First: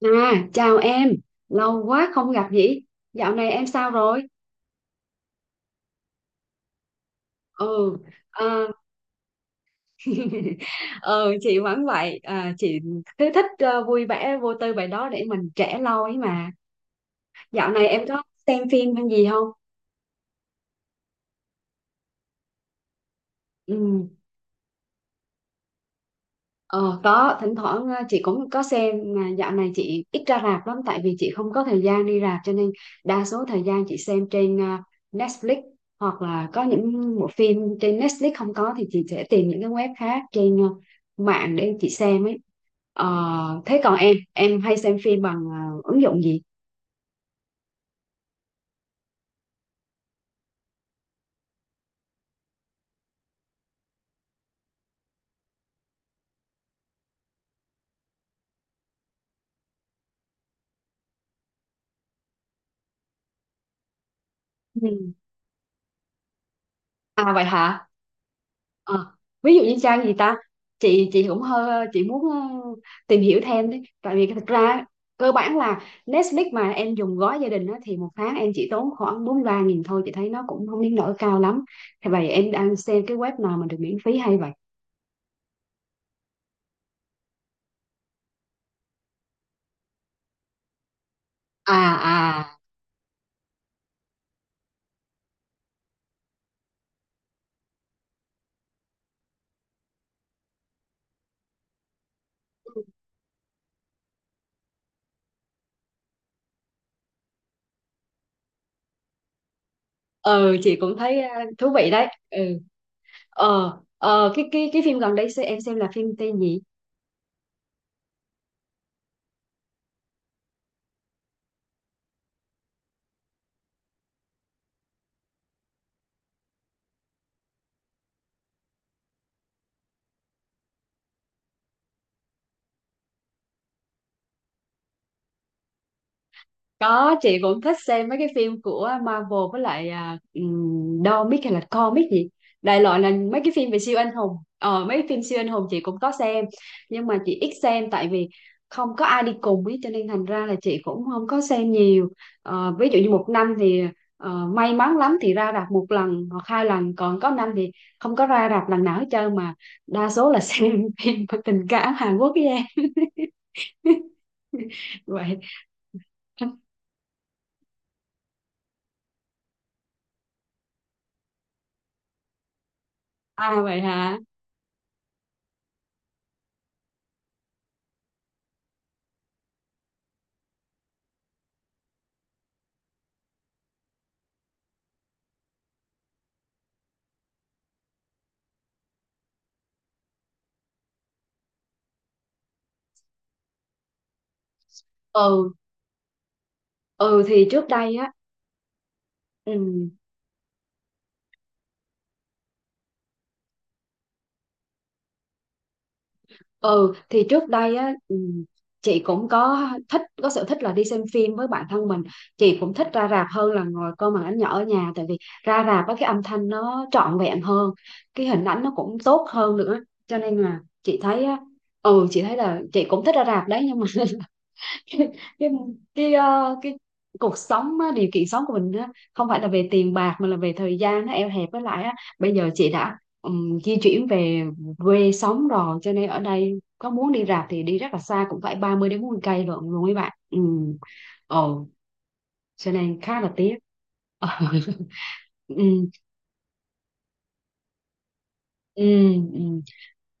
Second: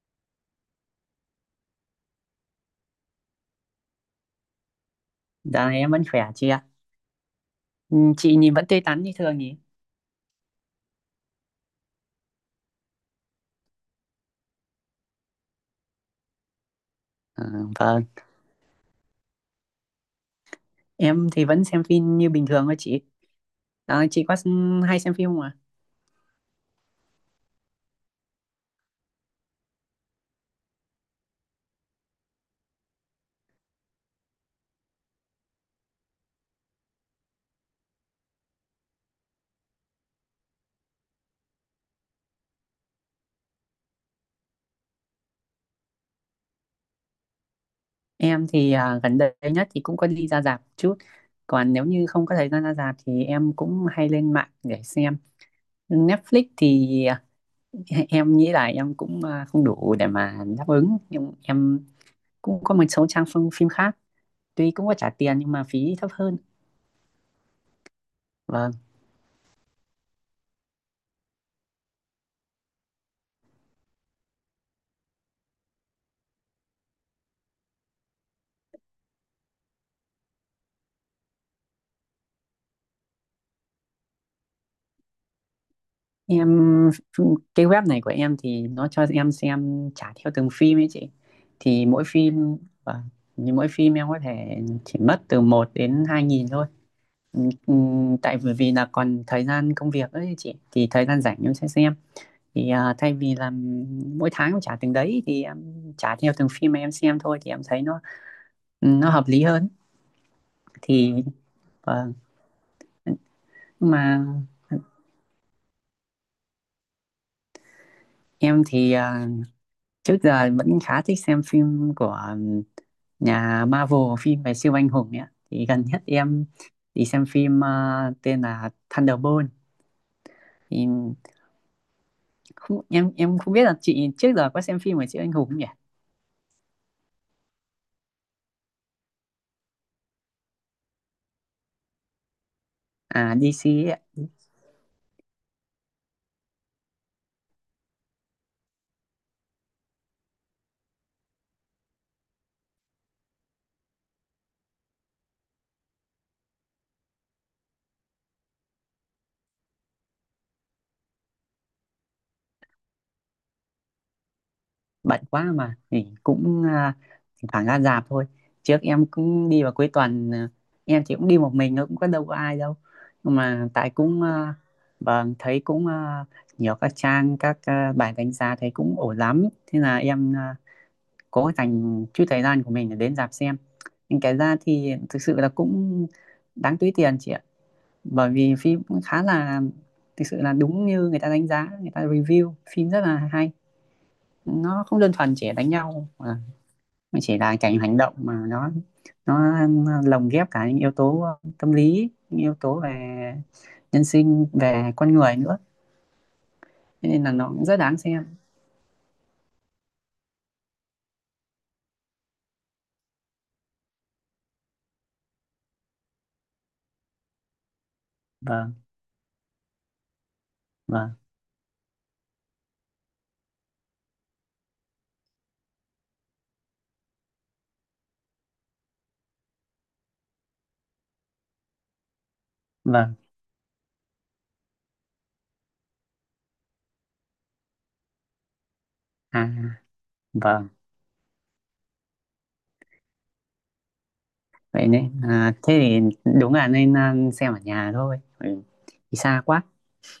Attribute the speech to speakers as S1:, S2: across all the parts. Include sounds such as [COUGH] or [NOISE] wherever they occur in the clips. S1: À, chào em, lâu quá không gặp nhỉ? Dạo này em sao rồi?
S2: Dạo này em vẫn khỏe chị ạ.
S1: Ừ,
S2: Ừ, chị
S1: à,
S2: nhìn vẫn tươi tắn như thường nhỉ?
S1: [LAUGHS] ừ chị vẫn vậy, chị cứ thích vui vẻ vô tư vậy đó để mình trẻ lâu ấy mà.
S2: Ờ,
S1: Dạo này em
S2: vâng,
S1: có xem phim hay gì không?
S2: em thì vẫn xem phim như bình thường thôi chị. Ờ,
S1: Ừ.
S2: chị hay xem phim không ạ?
S1: Ờ, có thỉnh thoảng chị cũng có xem, mà dạo này chị ít ra rạp lắm tại vì chị không có thời gian đi rạp, cho nên đa số thời gian chị xem trên Netflix, hoặc là có những bộ phim trên Netflix không có thì chị sẽ tìm những cái web khác trên mạng để chị xem ấy. Thế còn em hay xem phim bằng ứng dụng gì?
S2: Em thì gần đây nhất thì cũng có đi ra rạp chút. Còn nếu như không có thời gian ra rạp thì em cũng hay lên mạng để xem. Netflix thì em nghĩ là em không đủ để mà đáp ứng. Nhưng em cũng có một số trang phim phim khác. Tuy cũng có trả
S1: Ừ.
S2: tiền nhưng mà phí thấp hơn.
S1: À vậy hả? Ờ, Ví dụ như trang gì ta, chị cũng hơi, chị muốn tìm hiểu thêm đấy, tại vì thực ra cơ bản là Netflix mà em dùng gói gia đình á, thì một tháng em chỉ tốn khoảng 43.000 thôi, chị thấy nó cũng không đến nỗi cao lắm. Thế vậy em đang xem cái web nào mà được miễn phí hay vậy?
S2: Em, cái web này của em thì nó cho em xem trả theo từng phim ấy chị,
S1: À.
S2: thì mỗi phim,
S1: À.
S2: và như mỗi phim em có thể chỉ mất từ một đến 2.000 thôi. Tại bởi vì là còn thời gian công việc ấy chị, thì thời gian rảnh em sẽ xem. Thay vì là mỗi tháng em trả từng đấy thì em trả theo từng phim mà em xem thôi, thì em thấy nó hợp lý hơn.
S1: Ừ, chị cũng thấy
S2: Thì
S1: thú vị đấy.
S2: vâng.
S1: Ừ,
S2: Nhưng mà
S1: cái phim gần đây em xem là phim tên gì?
S2: em trước giờ vẫn khá thích xem phim của nhà Marvel, phim về siêu anh hùng ấy ạ. Thì gần nhất em đi xem phim tên là Thunderbolt. Thì không, em không biết là chị trước giờ có xem phim về siêu anh hùng không nhỉ?
S1: Có, chị cũng thích xem mấy cái phim của Marvel, với lại Dormic hay là Comic gì. Đại loại là
S2: À,
S1: mấy cái phim
S2: DC
S1: về
S2: ấy
S1: siêu
S2: ạ.
S1: anh hùng. Ờ, mấy cái phim siêu anh hùng chị cũng có xem. Nhưng mà chị ít xem tại vì không có ai đi cùng ấy, cho nên thành ra là chị cũng không có xem nhiều. Ví dụ như một năm thì may mắn lắm thì ra rạp một lần hoặc hai lần. Còn có năm thì không có ra rạp lần nào hết trơn, mà đa số là xem [LAUGHS] phim tình cảm Hàn Quốc với em. [LAUGHS]
S2: Bận
S1: Vậy.
S2: quá mà thì thỉnh thoảng ra rạp thôi. Trước em cũng đi vào cuối tuần, em chỉ cũng đi một mình, nó cũng có đâu có ai đâu, nhưng
S1: À
S2: mà
S1: vậy
S2: tại
S1: hả?
S2: vâng, thấy nhiều các trang, bài đánh giá thấy cũng ổn lắm, thế là em cố dành chút thời gian của mình để đến rạp xem. Nhưng cái ra thì thực sự là cũng đáng túi tiền chị ạ, bởi vì phim cũng khá là, thực sự là đúng như người ta đánh giá, người ta review phim rất là hay. Nó không đơn thuần
S1: Ừ,
S2: chỉ đánh nhau nó
S1: ừ
S2: chỉ
S1: thì
S2: là
S1: trước
S2: cái
S1: đây
S2: hành
S1: á,
S2: động, mà nó
S1: ừ,
S2: lồng ghép cả những yếu tố tâm lý, những yếu tố về nhân sinh, về con người nữa.
S1: ừ
S2: Thế
S1: thì
S2: nên là
S1: trước
S2: nó cũng
S1: đây
S2: rất
S1: á,
S2: đáng xem.
S1: chị cũng có thích, có sở thích là đi xem phim với bạn thân mình. Chị cũng thích ra rạp hơn là ngồi coi màn ảnh nhỏ ở nhà, tại vì ra rạp á cái âm thanh nó trọn vẹn hơn, cái hình ảnh nó
S2: Vâng,
S1: cũng tốt hơn nữa, cho nên là chị
S2: vâng,
S1: thấy á, ừ chị thấy là chị cũng thích ra rạp đấy nhưng mà [LAUGHS] cái cái cái cuộc sống á, điều kiện sống của mình á, không phải là về tiền bạc mà là về thời gian, nó eo hẹp, với lại á, bây giờ chị đã
S2: vâng.
S1: di chuyển về quê sống rồi cho nên ở đây có muốn đi rạp thì đi rất là xa, cũng phải 30 đến 40 cây
S2: À,
S1: lận luôn mấy bạn. Ừ.
S2: vâng.
S1: Ồ, cho nên khá là tiếc. Ờ.
S2: Vậy
S1: [LAUGHS]
S2: nên
S1: Ừ.
S2: thế thì đúng là nên xem ở nhà thôi, ừ.
S1: Ừ.
S2: Thì
S1: Ừ.
S2: xa quá.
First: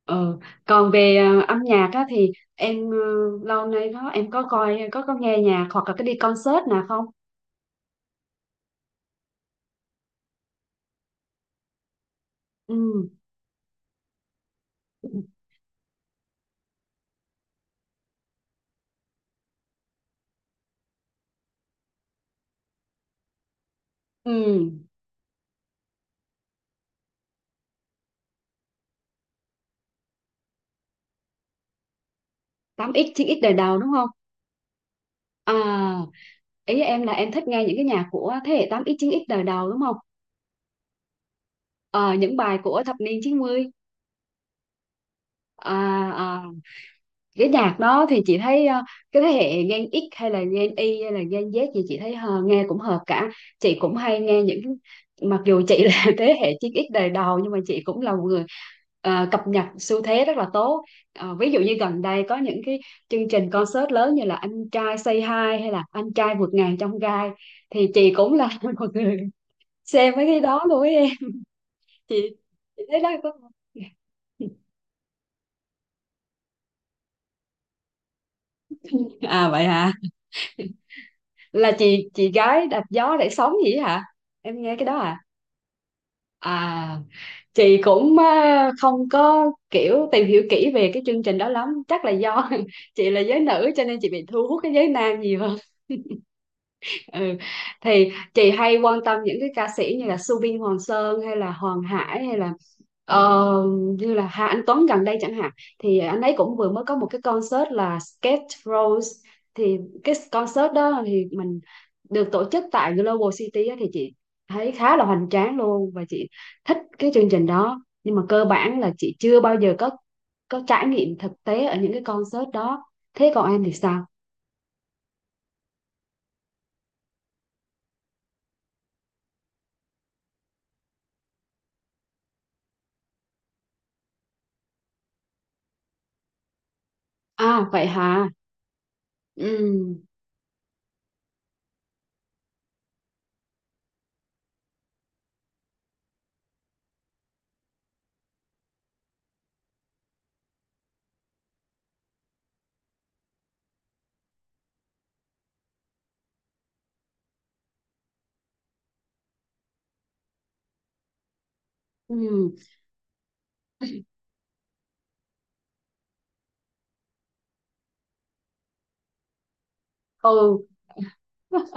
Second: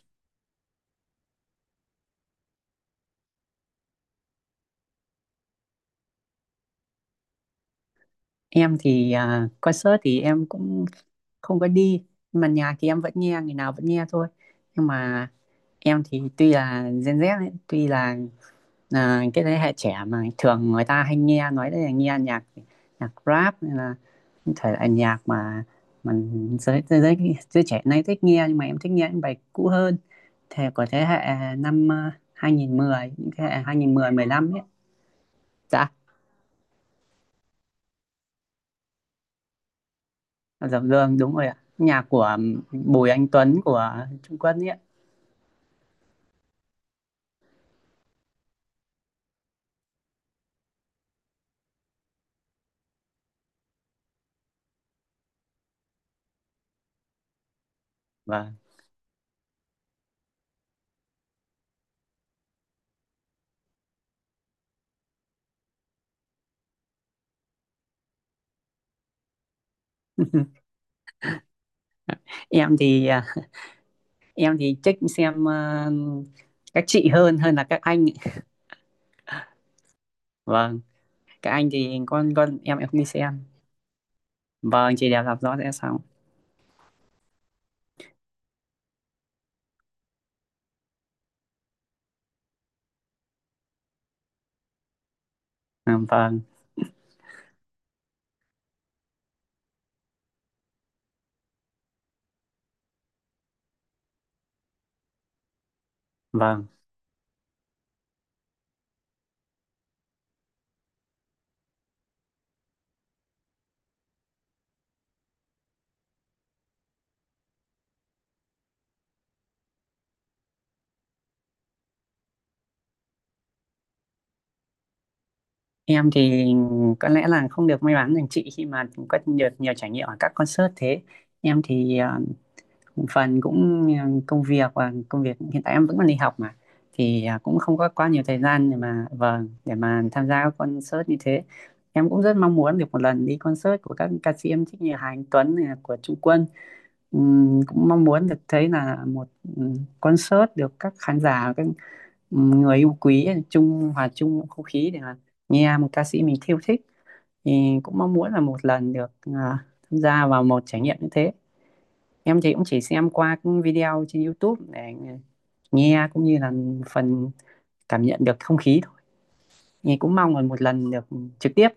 S1: Ờ, Còn về âm nhạc á, thì em lâu nay đó em có coi, có nghe nhạc hoặc là cái đi concert nào không?
S2: Em thì concert thì em cũng không có đi, nhưng mà nhà thì em vẫn nghe, ngày nào vẫn nghe thôi. Nhưng
S1: Ừ.
S2: mà em thì tuy là Gen Z ấy, tuy là cái thế hệ trẻ mà thường người ta hay nghe nói đấy, là nghe nhạc, nhạc rap hay là
S1: Ừ,
S2: những thể loại nhạc mà mình, giới giới giới giới trẻ nay thích nghe, nhưng mà em thích nghe những bài cũ hơn, thế của thế hệ năm
S1: tám x
S2: 2010,
S1: chín
S2: những
S1: x
S2: thế hệ
S1: đời
S2: hai
S1: đầu đúng
S2: không một
S1: không?
S2: không 15 ấy. Dạ.
S1: À, ý em là em thích nghe những cái nhạc của thế hệ tám x chín x đời đầu đúng không?
S2: Dập Dương đúng rồi ạ, nhạc
S1: Ờ, những
S2: của
S1: bài của thập
S2: Bùi
S1: niên
S2: Anh Tuấn,
S1: 90,
S2: của Trung Quốc ấy ạ.
S1: à, à, cái nhạc đó thì chị thấy cái thế hệ Gen X hay là Gen Y hay là Gen Z gì chị thấy nghe cũng hợp cả. Chị cũng hay nghe những, mặc dù chị là [LAUGHS] thế hệ 9X đời đầu nhưng mà chị cũng là một người
S2: Vâng.
S1: cập nhật xu thế rất là tốt. Ví dụ như gần đây có những cái chương trình concert lớn như là Anh trai Say Hi hay là Anh trai vượt ngàn trong gai, thì chị cũng là [LAUGHS] một người xem mấy cái đó
S2: [LAUGHS]
S1: luôn ấy em. chị
S2: em
S1: chị thấy
S2: thì
S1: đó có [LAUGHS]
S2: em thì thích xem các chị hơn, hơn là các anh ấy.
S1: à vậy hả,
S2: Vâng, các anh
S1: là
S2: thì
S1: chị
S2: con
S1: gái
S2: em
S1: đạp
S2: em không đi
S1: gió để
S2: xem.
S1: sống gì ấy hả, em nghe cái
S2: Vâng,
S1: đó
S2: chị
S1: à?
S2: đẹp làm rõ sẽ xong.
S1: À, chị cũng á, không có kiểu tìm hiểu kỹ về cái chương trình đó lắm, chắc là do [LAUGHS] chị là giới nữ cho nên chị bị thu hút cái giới nam nhiều.
S2: À, vâng,
S1: Ừ. Thì chị hay quan tâm những cái ca sĩ như là Subin Hoàng Sơn hay là Hoàng Hải, hay là ờ, như là Hà Anh Tuấn gần đây chẳng hạn. Thì anh ấy cũng
S2: vâng.
S1: vừa mới có một cái concert là Skate Rose. Thì cái concert đó thì mình được tổ chức tại Global City á, thì chị thấy khá là hoành tráng luôn, và chị thích cái chương trình đó nhưng mà cơ bản là chị chưa bao giờ có trải nghiệm thực tế ở những cái concert đó. Thế còn em thì sao?
S2: Em thì có lẽ là không được may mắn bằng chị, khi mà có được nhiều trải nghiệm ở các concert thế. Em thì phần công việc, và công việc hiện tại em vẫn còn đi học mà, thì cũng
S1: À
S2: không
S1: vậy
S2: có quá nhiều
S1: hả?
S2: thời gian để mà, vâng, để mà
S1: Ừ.
S2: tham gia các concert như thế. Em cũng rất mong muốn được một lần đi concert của các ca sĩ em thích, như Hà Anh Tuấn này, của Trung Quân. Cũng mong muốn được thấy là một, ừm, concert được các khán giả, các, người yêu quý chung, hòa chung một không khí để mà nghe một ca sĩ mình yêu thích, thì cũng mong muốn là một lần được tham gia vào một trải nghiệm như thế. Em thì
S1: Ừ.
S2: cũng chỉ xem qua các video trên YouTube để nghe, cũng như là phần cảm nhận được không khí thôi, thì cũng mong là một
S1: Ừ.
S2: lần được trực tiếp,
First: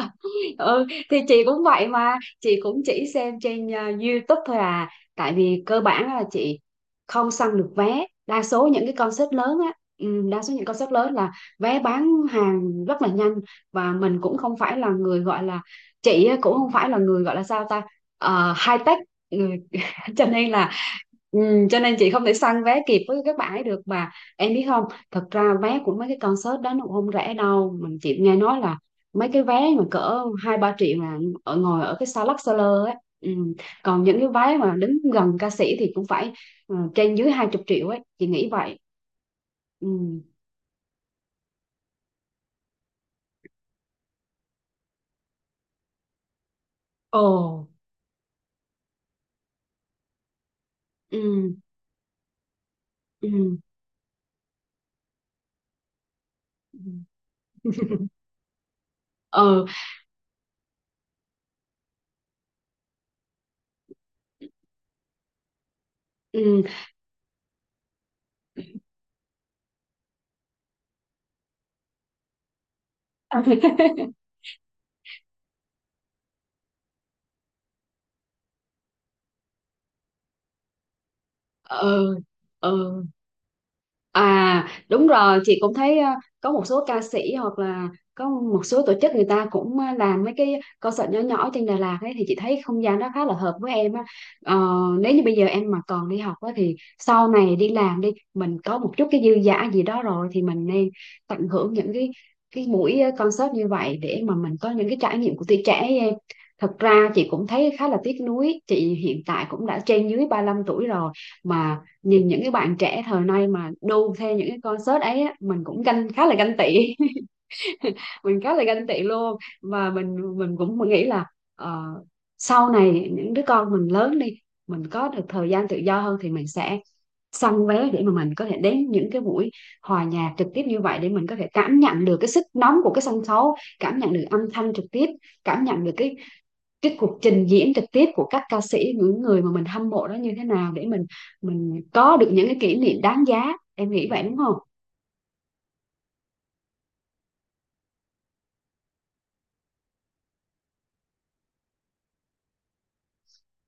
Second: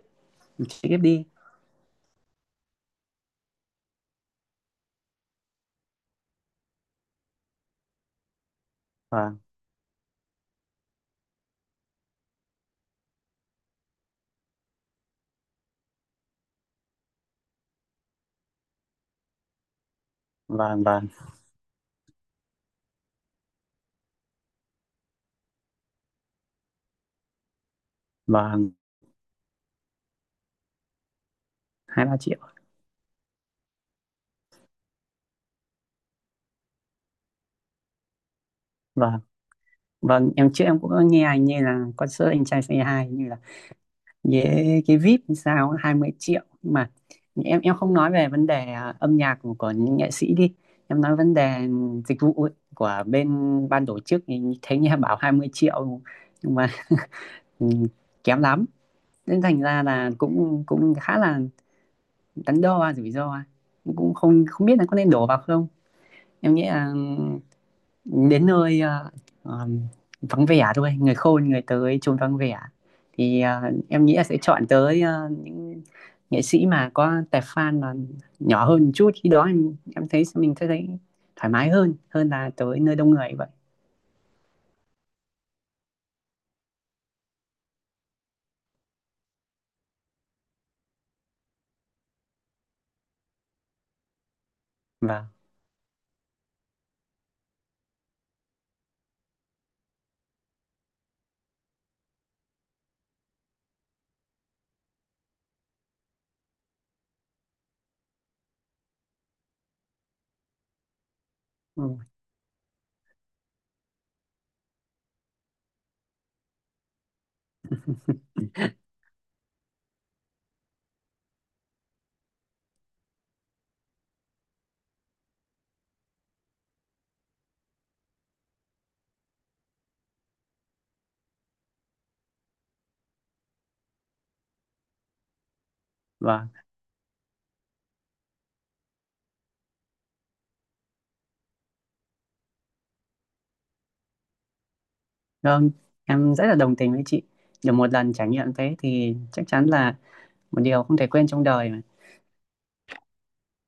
S2: trực
S1: Ừ
S2: tiếp
S1: thì
S2: đi.
S1: chị cũng vậy mà, chị cũng chỉ xem trên YouTube thôi, à tại vì cơ bản là chị không săn được vé đa số những cái concert
S2: Vâng,
S1: lớn á. Ừ, đa số những concert lớn là vé bán hàng rất là nhanh, và mình cũng không phải là người gọi là, cũng không phải là người gọi là sao ta. Ờ, high tech người [LAUGHS] cho nên là,
S2: vâng, vâng,
S1: ừ, cho nên chị không thể săn vé kịp với các bạn ấy được mà, em biết không? Thật ra vé của mấy cái concert đó nó cũng không rẻ đâu, mình chị nghe nói
S2: vâng.
S1: là mấy cái vé mà cỡ 2-3 triệu là ở ngồi ở
S2: hai
S1: cái
S2: ba
S1: xa lắc
S2: triệu
S1: xa lơ ấy. Ừ. Còn những cái vé mà đứng gần ca sĩ thì cũng phải trên dưới 20 triệu ấy, chị nghĩ vậy.
S2: Vâng.
S1: Ừ.
S2: Vâng, em trước em cũng có nghe anh, như là concert Anh Trai Say Hi, như là với cái VIP hay sao, 20 triệu, nhưng mà em
S1: Ồ.
S2: em không nói về vấn đề âm nhạc của những nghệ sĩ đi, em nói vấn
S1: Ừ.
S2: đề dịch vụ ấy, của bên
S1: Ừ.
S2: ban tổ chức, thì thấy nghe bảo 20 triệu nhưng mà,
S1: Ừ.
S2: ừ, kém lắm, nên thành
S1: Ừ.
S2: ra là cũng, cũng khá là đắn đo, rủi ro, cũng không, không biết là có nên đổ vào không. Em
S1: Ừ.
S2: nghĩ là, ừ, đến nơi, ờm, vắng vẻ thôi, người khôn người tới chốn vắng vẻ, thì em
S1: [LAUGHS]
S2: nghĩ là sẽ chọn tới những nghệ sĩ mà có tài, fan mà nhỏ hơn một chút, khi đó em thấy mình sẽ thấy thoải mái hơn,
S1: Ừ.
S2: hơn là tới nơi
S1: Ừ.
S2: đông người vậy.
S1: À đúng rồi, chị cũng thấy có một số ca sĩ hoặc là có một số tổ chức người ta cũng làm mấy cái concert nhỏ nhỏ ở trên Đà Lạt ấy, thì chị thấy không gian đó khá là hợp với em á. ờ, Nếu như
S2: Và.
S1: bây giờ em mà còn đi học á thì sau này đi làm đi, mình có một chút cái dư dả gì đó rồi thì mình nên tận hưởng những cái buổi concert như vậy để mà mình có những cái trải nghiệm của tuổi trẻ ấy em. Thật ra chị cũng thấy khá là tiếc nuối, chị hiện tại cũng đã trên dưới 35 tuổi rồi, mà nhìn những cái bạn trẻ thời nay mà đu theo những cái concert ấy á, mình cũng ganh, khá là ganh tị [LAUGHS] mình khá là ganh
S2: [LAUGHS]
S1: tị luôn. Và mình cũng nghĩ là ờ, sau này những đứa con mình lớn đi, mình có được thời gian tự do hơn thì mình sẽ săn vé để mà mình có thể đến những cái buổi hòa nhạc trực tiếp như vậy, để mình có thể cảm nhận được cái sức nóng của cái sân khấu, cảm nhận được âm thanh trực tiếp, cảm nhận được cái
S2: Vâng,
S1: cái cuộc trình diễn trực tiếp của các ca sĩ, những người mà mình hâm mộ đó như thế nào, để mình có được những cái kỷ niệm đáng giá, em nghĩ vậy đúng không?
S2: vâng, em rất là đồng tình với chị. Được một lần trải nghiệm thế thì chắc chắn là một điều không thể quên trong đời mà.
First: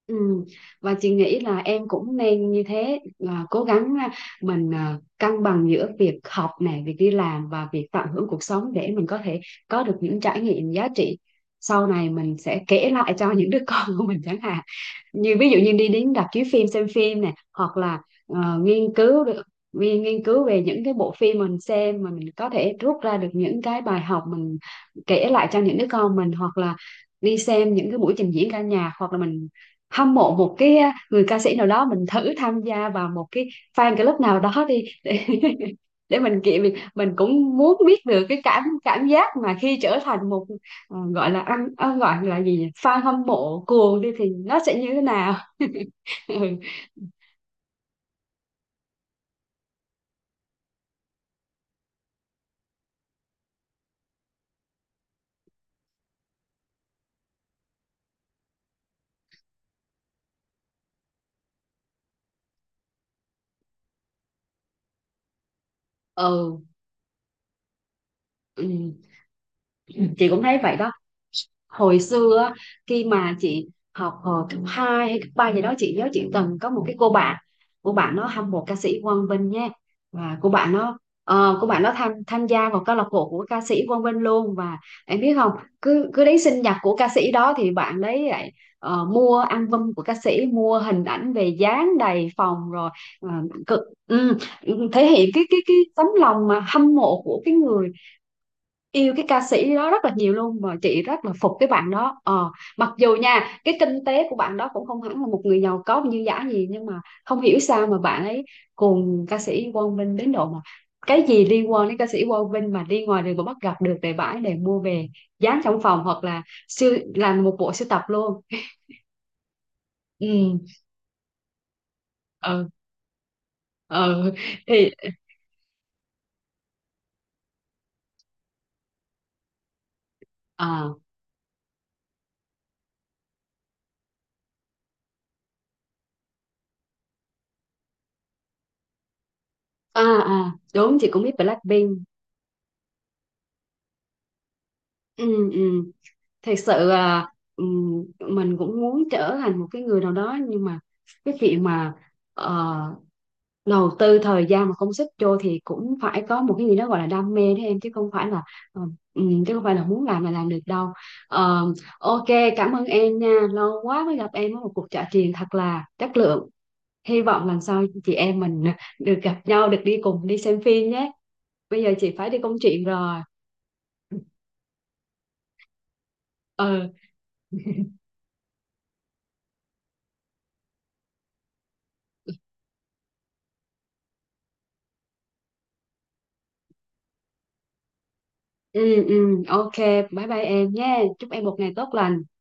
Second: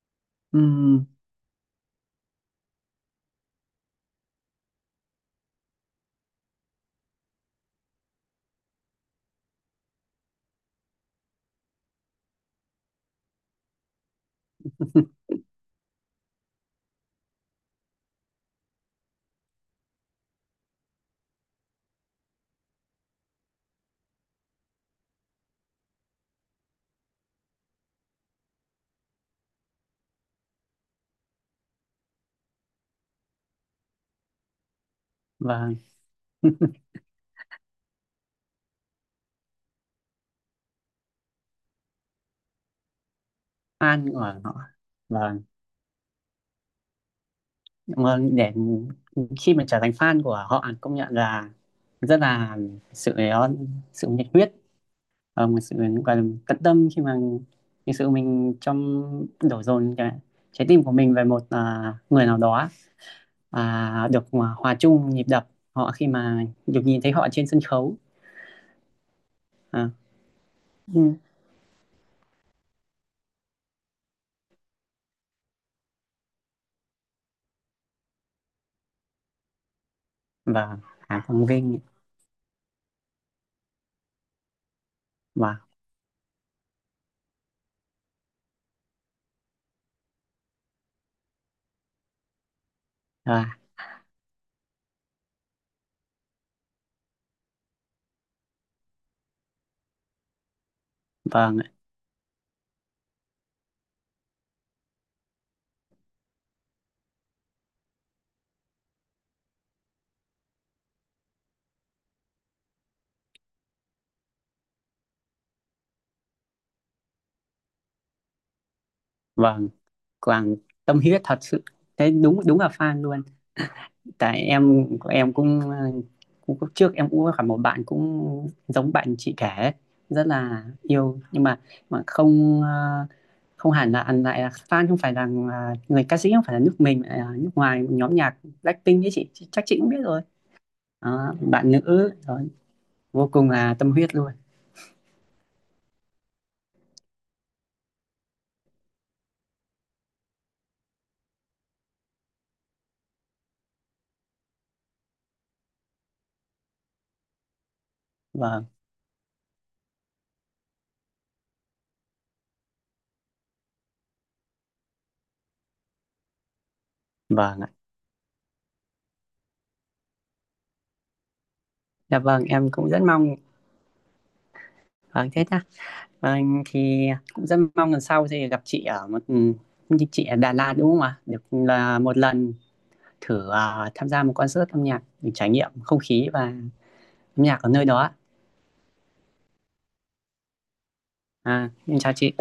S1: Ừ. Và
S2: Ừm.
S1: chị nghĩ là em cũng nên như thế, là cố gắng mình cân bằng giữa việc học này, việc đi làm và việc tận hưởng cuộc sống, để mình có thể có được những trải nghiệm giá trị. Sau này mình sẽ kể lại cho những đứa [LAUGHS] con của mình chẳng hạn,
S2: [LAUGHS]
S1: như ví dụ như đi đến rạp chiếu phim xem phim này, hoặc là nghiên cứu được, nghiên nghiên cứu về những cái bộ phim mình xem mà mình có thể rút ra được những cái bài học mình kể lại cho những đứa con mình, hoặc là đi xem những cái buổi trình diễn ca nhạc, hoặc là mình hâm mộ một cái người ca sĩ nào đó mình thử tham gia vào một cái fan club nào đó đi để [LAUGHS]
S2: vâng,
S1: để mình kiện mình cũng muốn biết được cái cảm cảm giác mà khi trở thành một gọi là ăn gọi là gì nhỉ, fan hâm mộ cuồng đi
S2: fan của
S1: thì
S2: họ.
S1: nó sẽ như thế nào.
S2: Vâng.
S1: [LAUGHS] Ừ.
S2: Mà để khi mà trở thành fan của họ, công nhận là rất là sự, uh, sự nhiệt huyết, một sự gọi là tận tâm, khi mà thực sự mình trong, đổ dồn cái trái tim của mình về một, người nào đó, được hòa hòa chung nhịp đập họ, khi mà
S1: Ừ,
S2: được nhìn thấy họ trên sân khấu.
S1: ừ,
S2: À.
S1: chị cũng thấy vậy đó.
S2: Ừ.
S1: Hồi xưa á, khi mà chị học hồi cấp 2 hay cấp 3 gì đó, chị nhớ chị từng có một cái cô bạn, cô bạn nó hâm mộ ca sĩ Quang Vinh nha. Và cô bạn
S2: Và
S1: nó
S2: Hà Quang
S1: cô
S2: Vinh.
S1: bạn nó tham tham gia vào câu lạc bộ của ca sĩ Quang Vinh luôn. Và em biết không,
S2: và
S1: cứ cứ đến sinh nhật của ca sĩ đó thì bạn đấy lại mua album của ca sĩ, mua hình ảnh về dán đầy phòng rồi ờ,
S2: và
S1: cực, ừ, thể hiện cái cái tấm lòng mà hâm mộ của cái người yêu cái ca sĩ đó rất là nhiều luôn, mà chị rất là
S2: và
S1: phục
S2: ạ.
S1: cái bạn đó. Ờ, mặc dù nha cái kinh tế của bạn đó cũng không hẳn là một người giàu có như giả gì nhưng mà không hiểu sao mà bạn ấy cùng ca sĩ Quang Vinh đến độ mà cái gì liên quan đến ca sĩ Quang Vinh mà đi ngoài đường mà bắt gặp được để bãi, để mua về dán trong phòng, hoặc là siêu làm một bộ sưu tập luôn.
S2: Vâng,
S1: Ừ.
S2: tâm huyết thật sự, thế đúng, đúng là
S1: Ừ.
S2: fan luôn.
S1: Ừ
S2: Tại em
S1: thì
S2: em cũng trước em cũng có gặp một bạn cũng giống bạn chị kể, rất là
S1: à
S2: yêu, nhưng mà không, không hẳn là ăn lại là fan, không phải là, người ca sĩ không phải là nước mình, là nước ngoài, nhóm nhạc Blackpink ấy chị, chắc chị cũng biết rồi.
S1: à đúng, chị cũng biết
S2: Đó, bạn
S1: Blackpink.
S2: nữ rồi, vô cùng là tâm huyết luôn.
S1: Ừ. Ừ, thật sự là mình cũng muốn trở thành một cái người nào đó nhưng mà cái chuyện mà ờ, đầu tư thời gian mà công sức vô thì cũng phải có một cái gì đó gọi là đam mê đấy em, chứ không phải là
S2: Vâng,
S1: ờ, chứ không phải là muốn làm là làm được đâu. Ờ, ok, cảm ơn em nha, lâu quá mới gặp em ở một cuộc trò chuyện thật là chất lượng. Hy vọng
S2: vâng
S1: lần
S2: ạ.
S1: sau chị em mình được gặp nhau, được đi cùng đi xem phim nhé. Bây giờ chị
S2: Dạ
S1: phải đi
S2: vâng,
S1: công
S2: em
S1: chuyện
S2: cũng rất
S1: rồi.
S2: mong. Vâng thế ta, vâng
S1: Ừ.
S2: thì cũng rất mong lần sau thì gặp chị ở một, chị ở Đà Lạt đúng không ạ, được là một lần thử tham gia một concert âm nhạc, để trải nghiệm không khí và âm nhạc ở nơi đó ạ.
S1: Ừ. Ừ, ok, bye bye em nhé, chúc em một
S2: À,
S1: ngày tốt
S2: em chào
S1: lành.
S2: chị.